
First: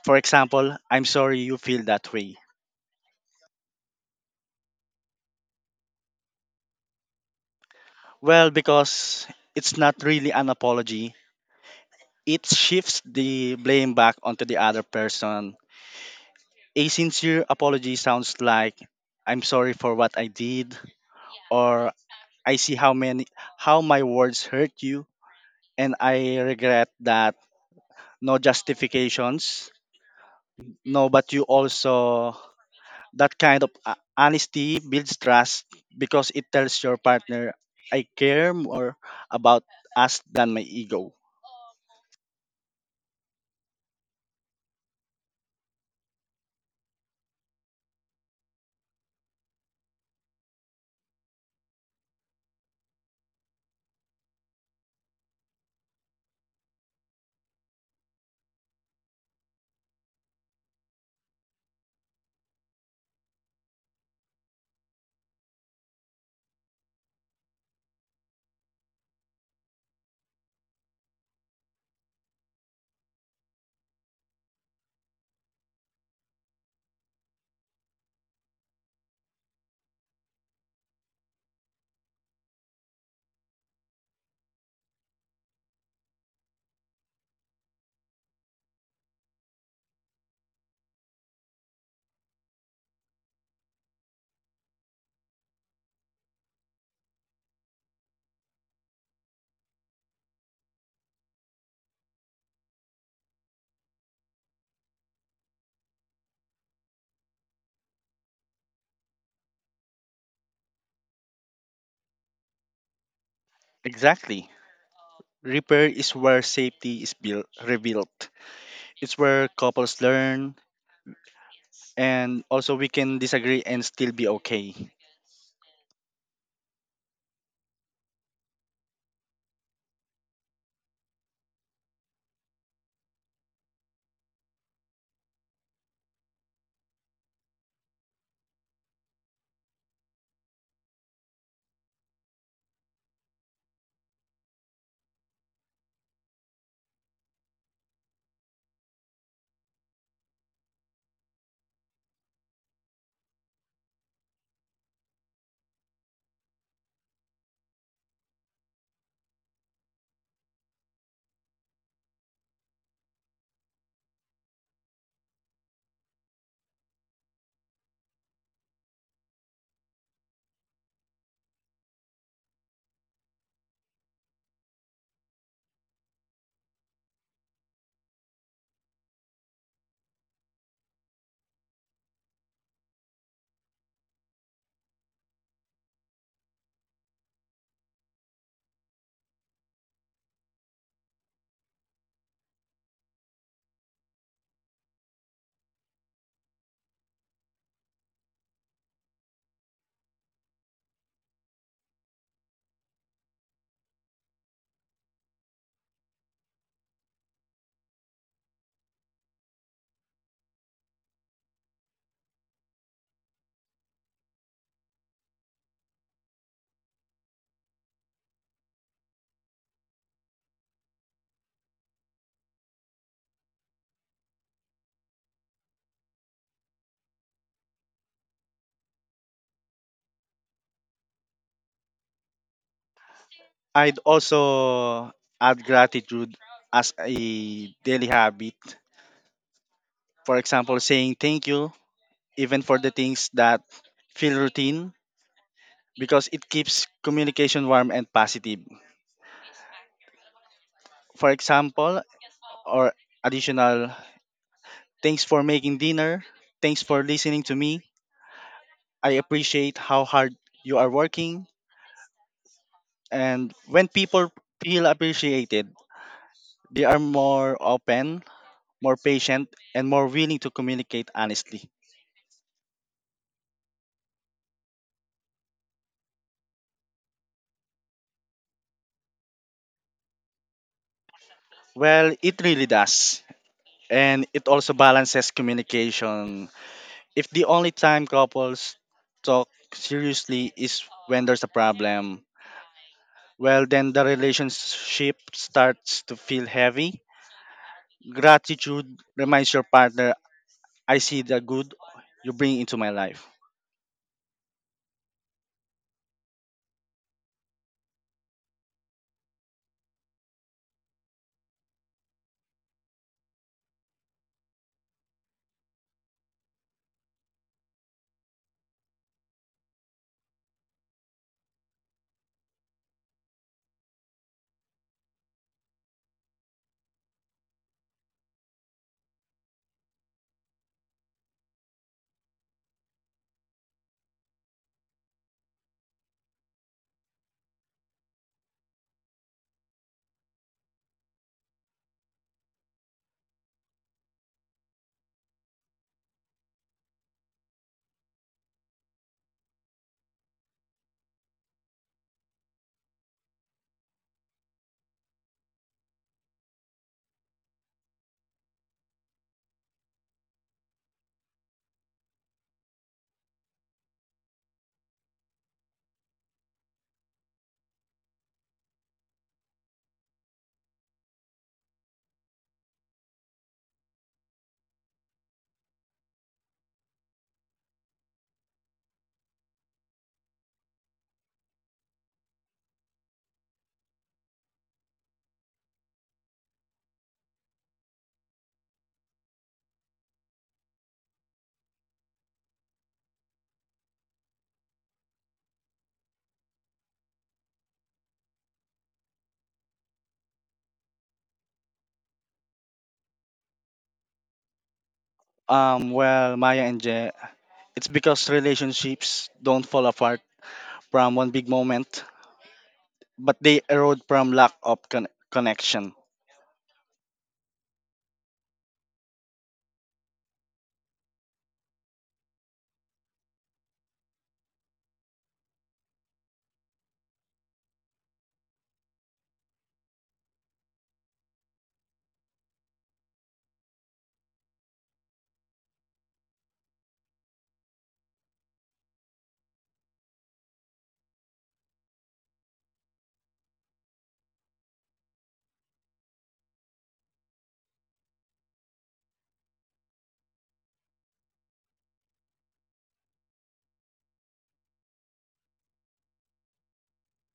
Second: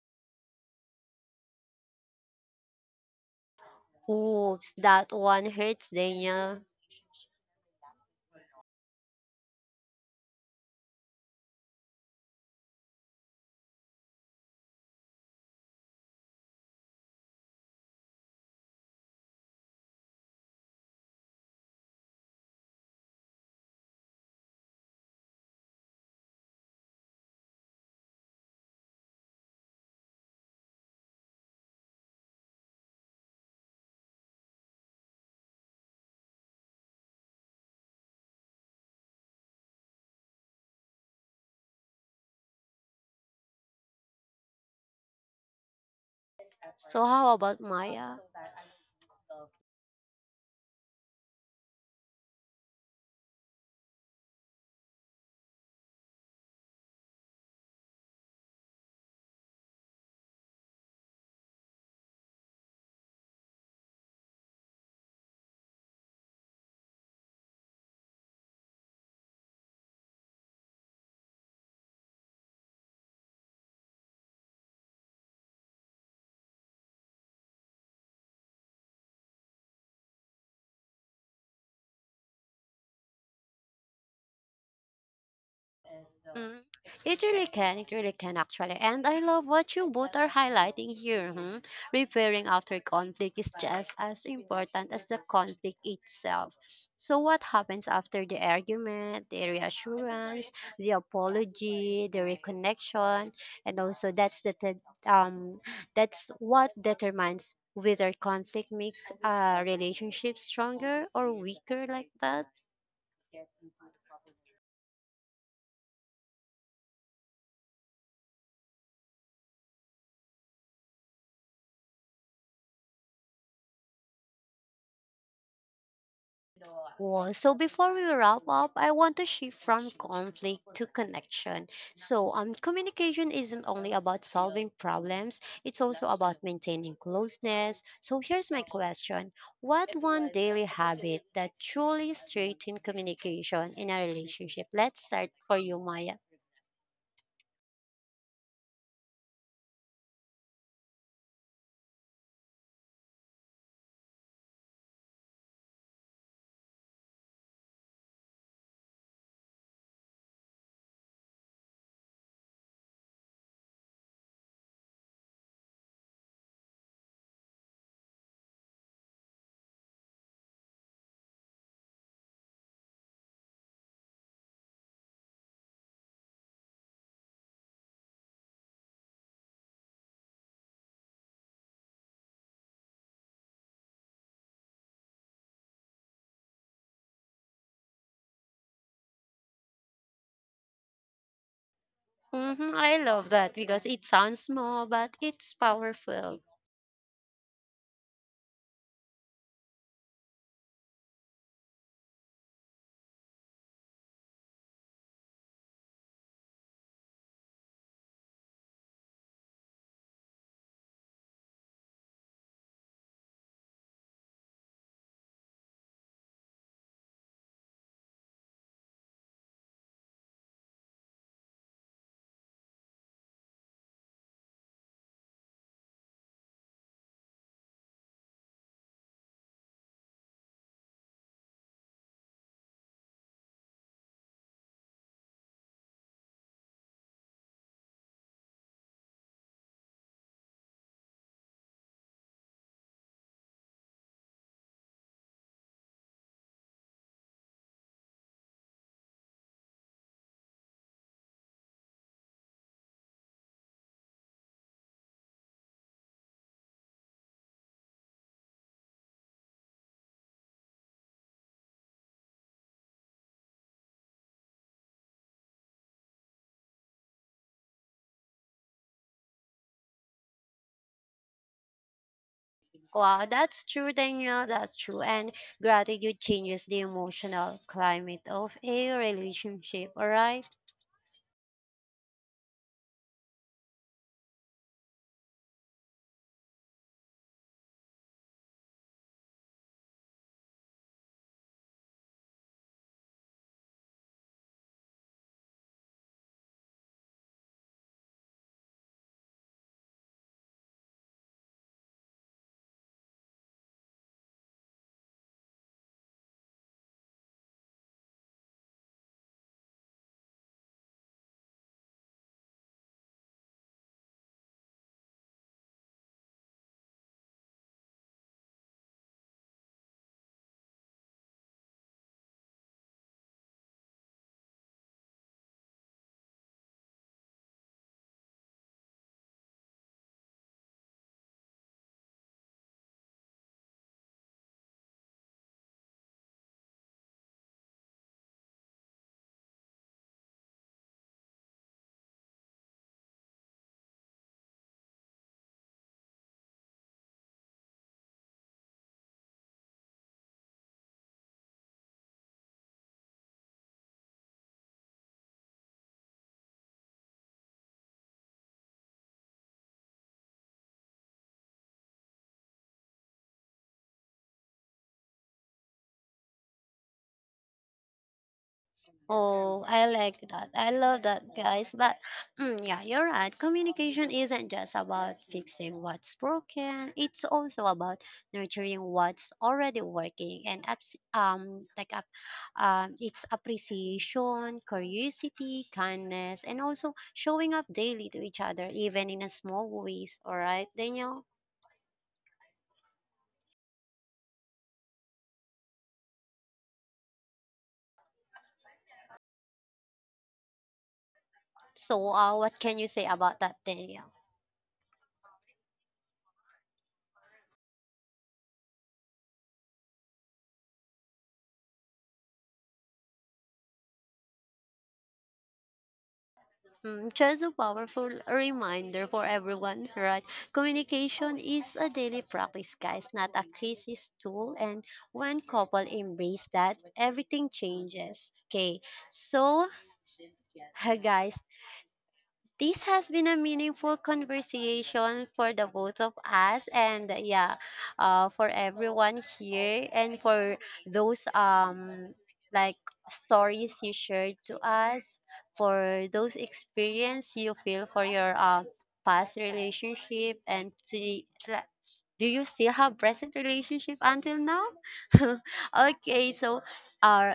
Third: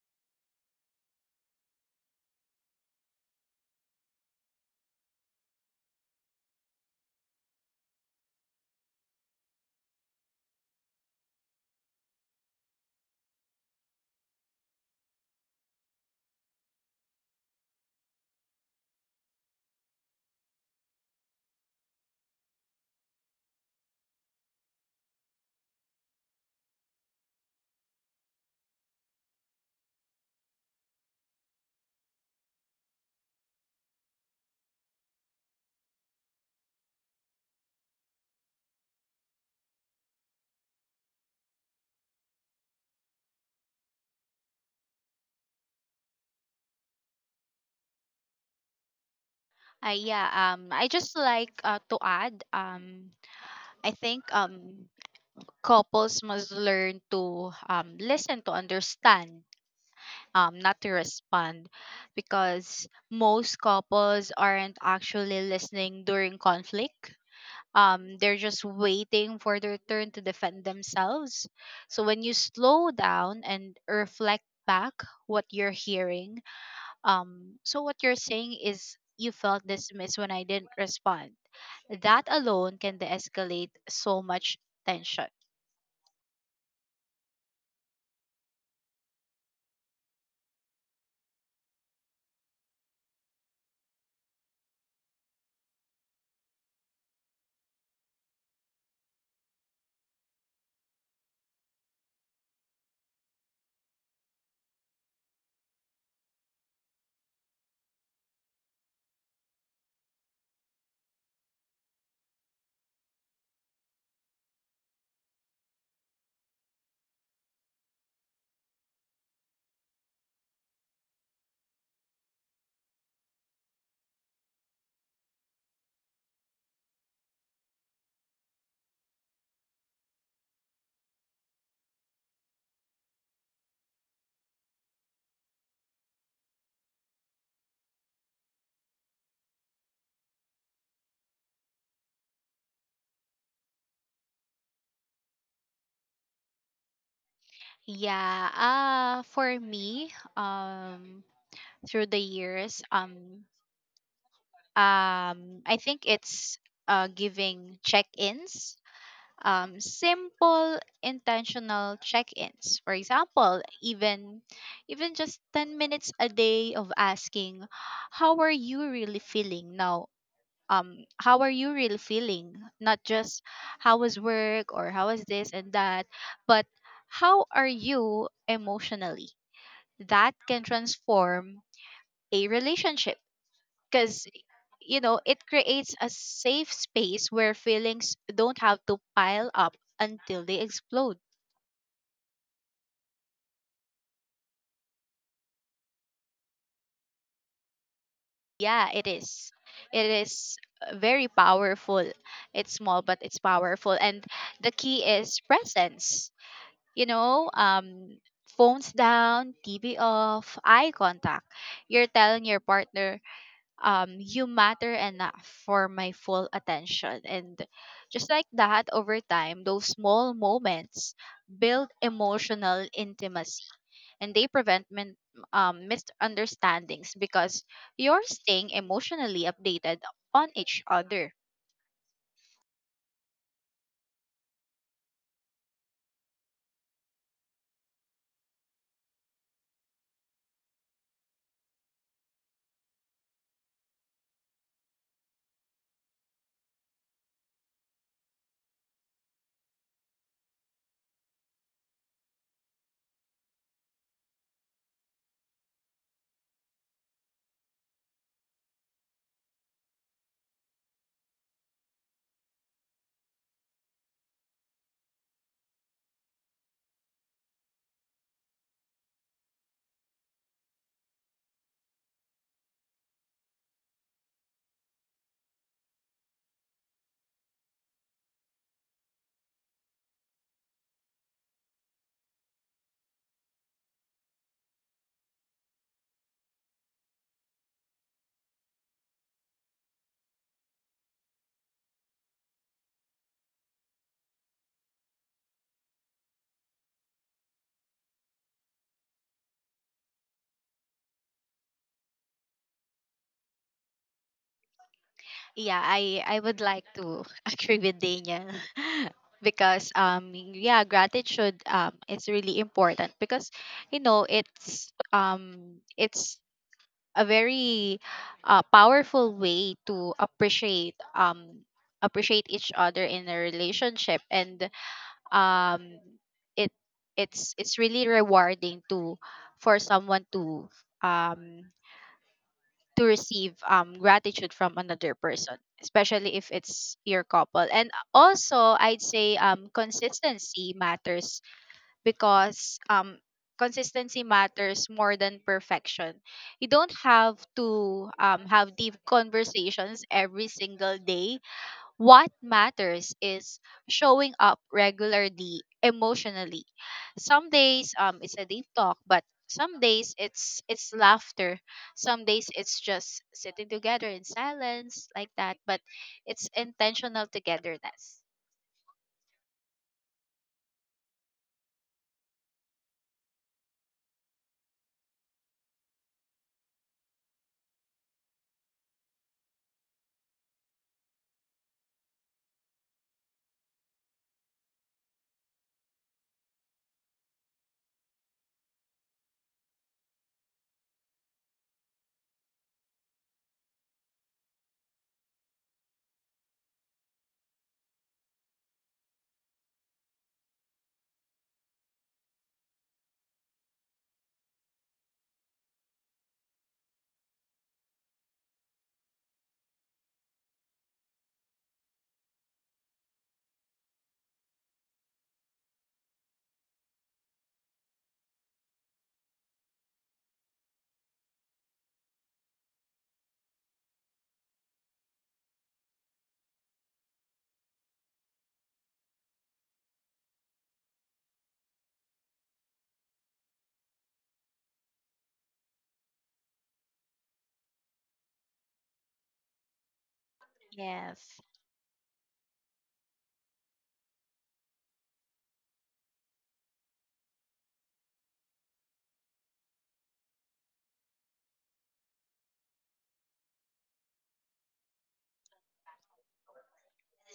C: For example, I'm sorry you feel that way.
A: Oops, that one hurts, Daniel.
C: Well, because it's not really an apology. It shifts the blame back onto the other person. A sincere apology sounds like I'm sorry for what I did, or I see how many how my words hurt you and I regret that, no justifications. No, but you also that kind of honesty builds trust because it tells your partner I care more about us than my ego.
A: So how about Maya?
B: Yeah I just like to add, I think couples must learn to listen to understand, not to respond. Because most couples aren't actually listening during conflict, they're just waiting for their turn to defend themselves. So when you slow down and reflect back what you're hearing, so what you're saying is you felt dismissed when I didn't respond, that alone can de-escalate so much tension.
A: Mm. It really can. It really can, actually. And I love what you both are highlighting here. Hmm? Repairing after conflict is just as important as the conflict itself. So, what happens after the argument, the reassurance, the apology, the reconnection, and also that's what determines whether conflict makes a relationship stronger or weaker, like that.
C: Exactly. Repair is where safety is rebuilt. It's where couples learn, and also we can disagree and still be okay.
A: Well, so before we wrap up, I want to shift from conflict to connection. So, communication isn't only about solving problems, it's also about maintaining closeness. So, here's my question: what one daily habit that truly strengthens communication in a relationship? Let's start for you, Maya.
B: Yeah for me, um through the years I think it's giving check-ins, simple intentional check-ins. For example, even just 10 minutes a day of asking how are you really feeling now, how are you really feeling, not just how was work or how was this and that, but how are you emotionally. That can transform a relationship because, you know, it creates a safe space where feelings don't have to pile up until they explode.
A: Hmm, I love that because it sounds small, but it's powerful.
B: Yeah, it is. It is very powerful. It's small, but it's powerful. And the key is presence. You know, phones down, TV off, eye contact. You're telling your partner, you matter enough for my full attention. And just like that, over time, those small moments build emotional intimacy, and they prevent misunderstandings, because you're staying emotionally updated on each other.
C: I'd also add gratitude as a daily habit. For example, saying thank you even for the things that feel routine, because it keeps communication warm and positive. For example, or additional thanks for making dinner, thanks for listening to me, I appreciate how hard you are working. And when people feel appreciated, they are more open, more patient, and more willing to communicate honestly.
A: Wow, that's true, Danielle. That's true. And gratitude changes the emotional climate of a relationship. All right.
C: Well, it really does. And it also balances communication. If the only time couples talk seriously is when there's a problem, well, then the relationship starts to feel heavy. Gratitude reminds your partner, I see the good you bring into my life.
B: Yeah, I would like to agree with Daniel. Because yeah, gratitude is really important, because you know it's a very powerful way to appreciate each other in a relationship. And um it it's really rewarding to for someone to um receive gratitude from another person, especially if it's your couple. And also, I'd say consistency matters, because consistency matters more than perfection. You don't have to have deep conversations every single day. What matters is showing up regularly emotionally. Some days it's a deep talk, but some days it's laughter. Some days it's just sitting together in silence, like that, but it's intentional togetherness.
A: Oh, I like that. I love that, guys. But mm, yeah, you're right. Communication isn't just about fixing what's broken. It's also about nurturing what's already working, and abs- like up it's appreciation, curiosity, kindness, and also showing up daily to each other, even in a small ways. All right, Danielle. So, what can you say about that, Daniel?
C: Well, Maya and Je, it's because relationships don't fall apart from one big moment, but they erode from lack of connection.
A: Mm, just a powerful reminder for everyone, right? Communication is a daily practice, guys, not a crisis tool. And when couple embrace that, everything changes. Okay, so guys, this has been a meaningful conversation for the both of us and yeah, for everyone here and for those
B: Yes.
A: like stories you shared to us, for those experience you feel for your past relationship, and to the, like, do you still have present relationship until now? Okay, so uh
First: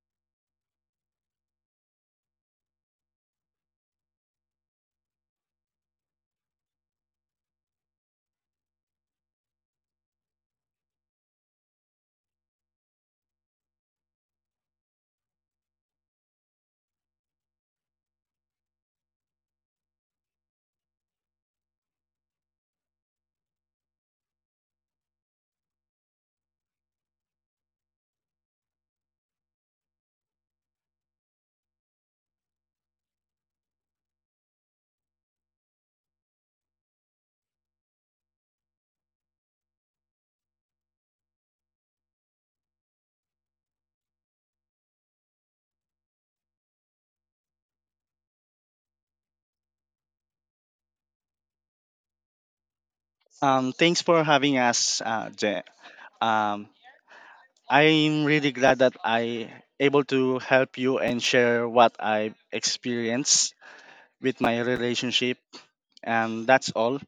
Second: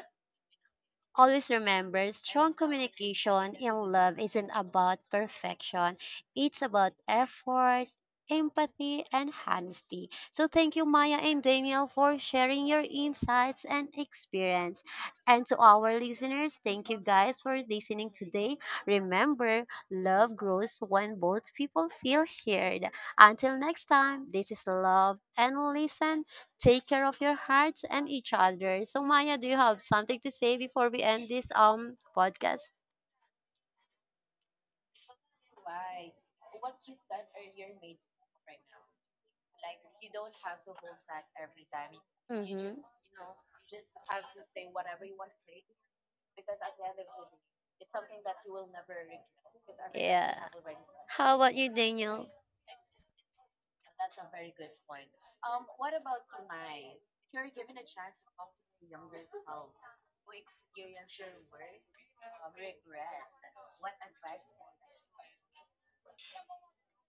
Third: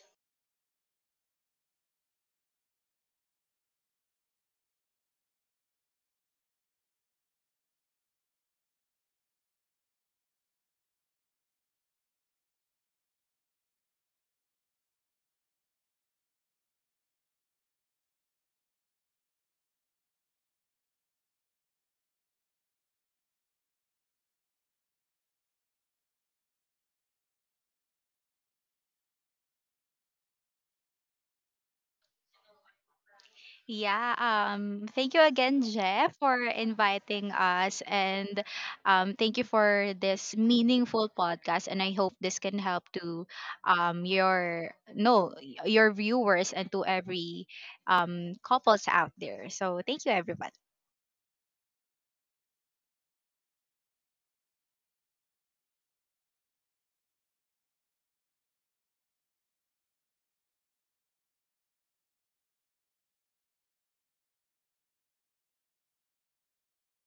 A: always remember, strong communication in love isn't about perfection. It's about effort, empathy, and honesty. So thank you, Maya and Daniel, for sharing your insights and experience. And to our listeners, thank you guys for listening today. Remember, love grows when both people feel heard. Until next time, this is Love and Listen. Take care of your hearts and each other. So Maya, do you have something to say before we end this podcast?
B: Yeah, thank you again, Jeff, for inviting us. And thank you for this meaningful podcast. And I hope this can
A: Mm-hmm.
B: help to your no your viewers and to every couples out there. So thank you,
A: Yeah.
B: everybody.
A: How about you, Daniel?
C: Thanks for having us, Je. Um, I'm really glad that I able to help you and share what I experienced with my relationship, and that's all.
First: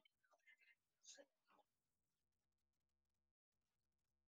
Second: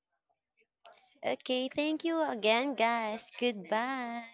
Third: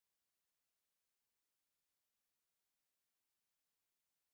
A: Okay, thank you again, guys. Goodbye.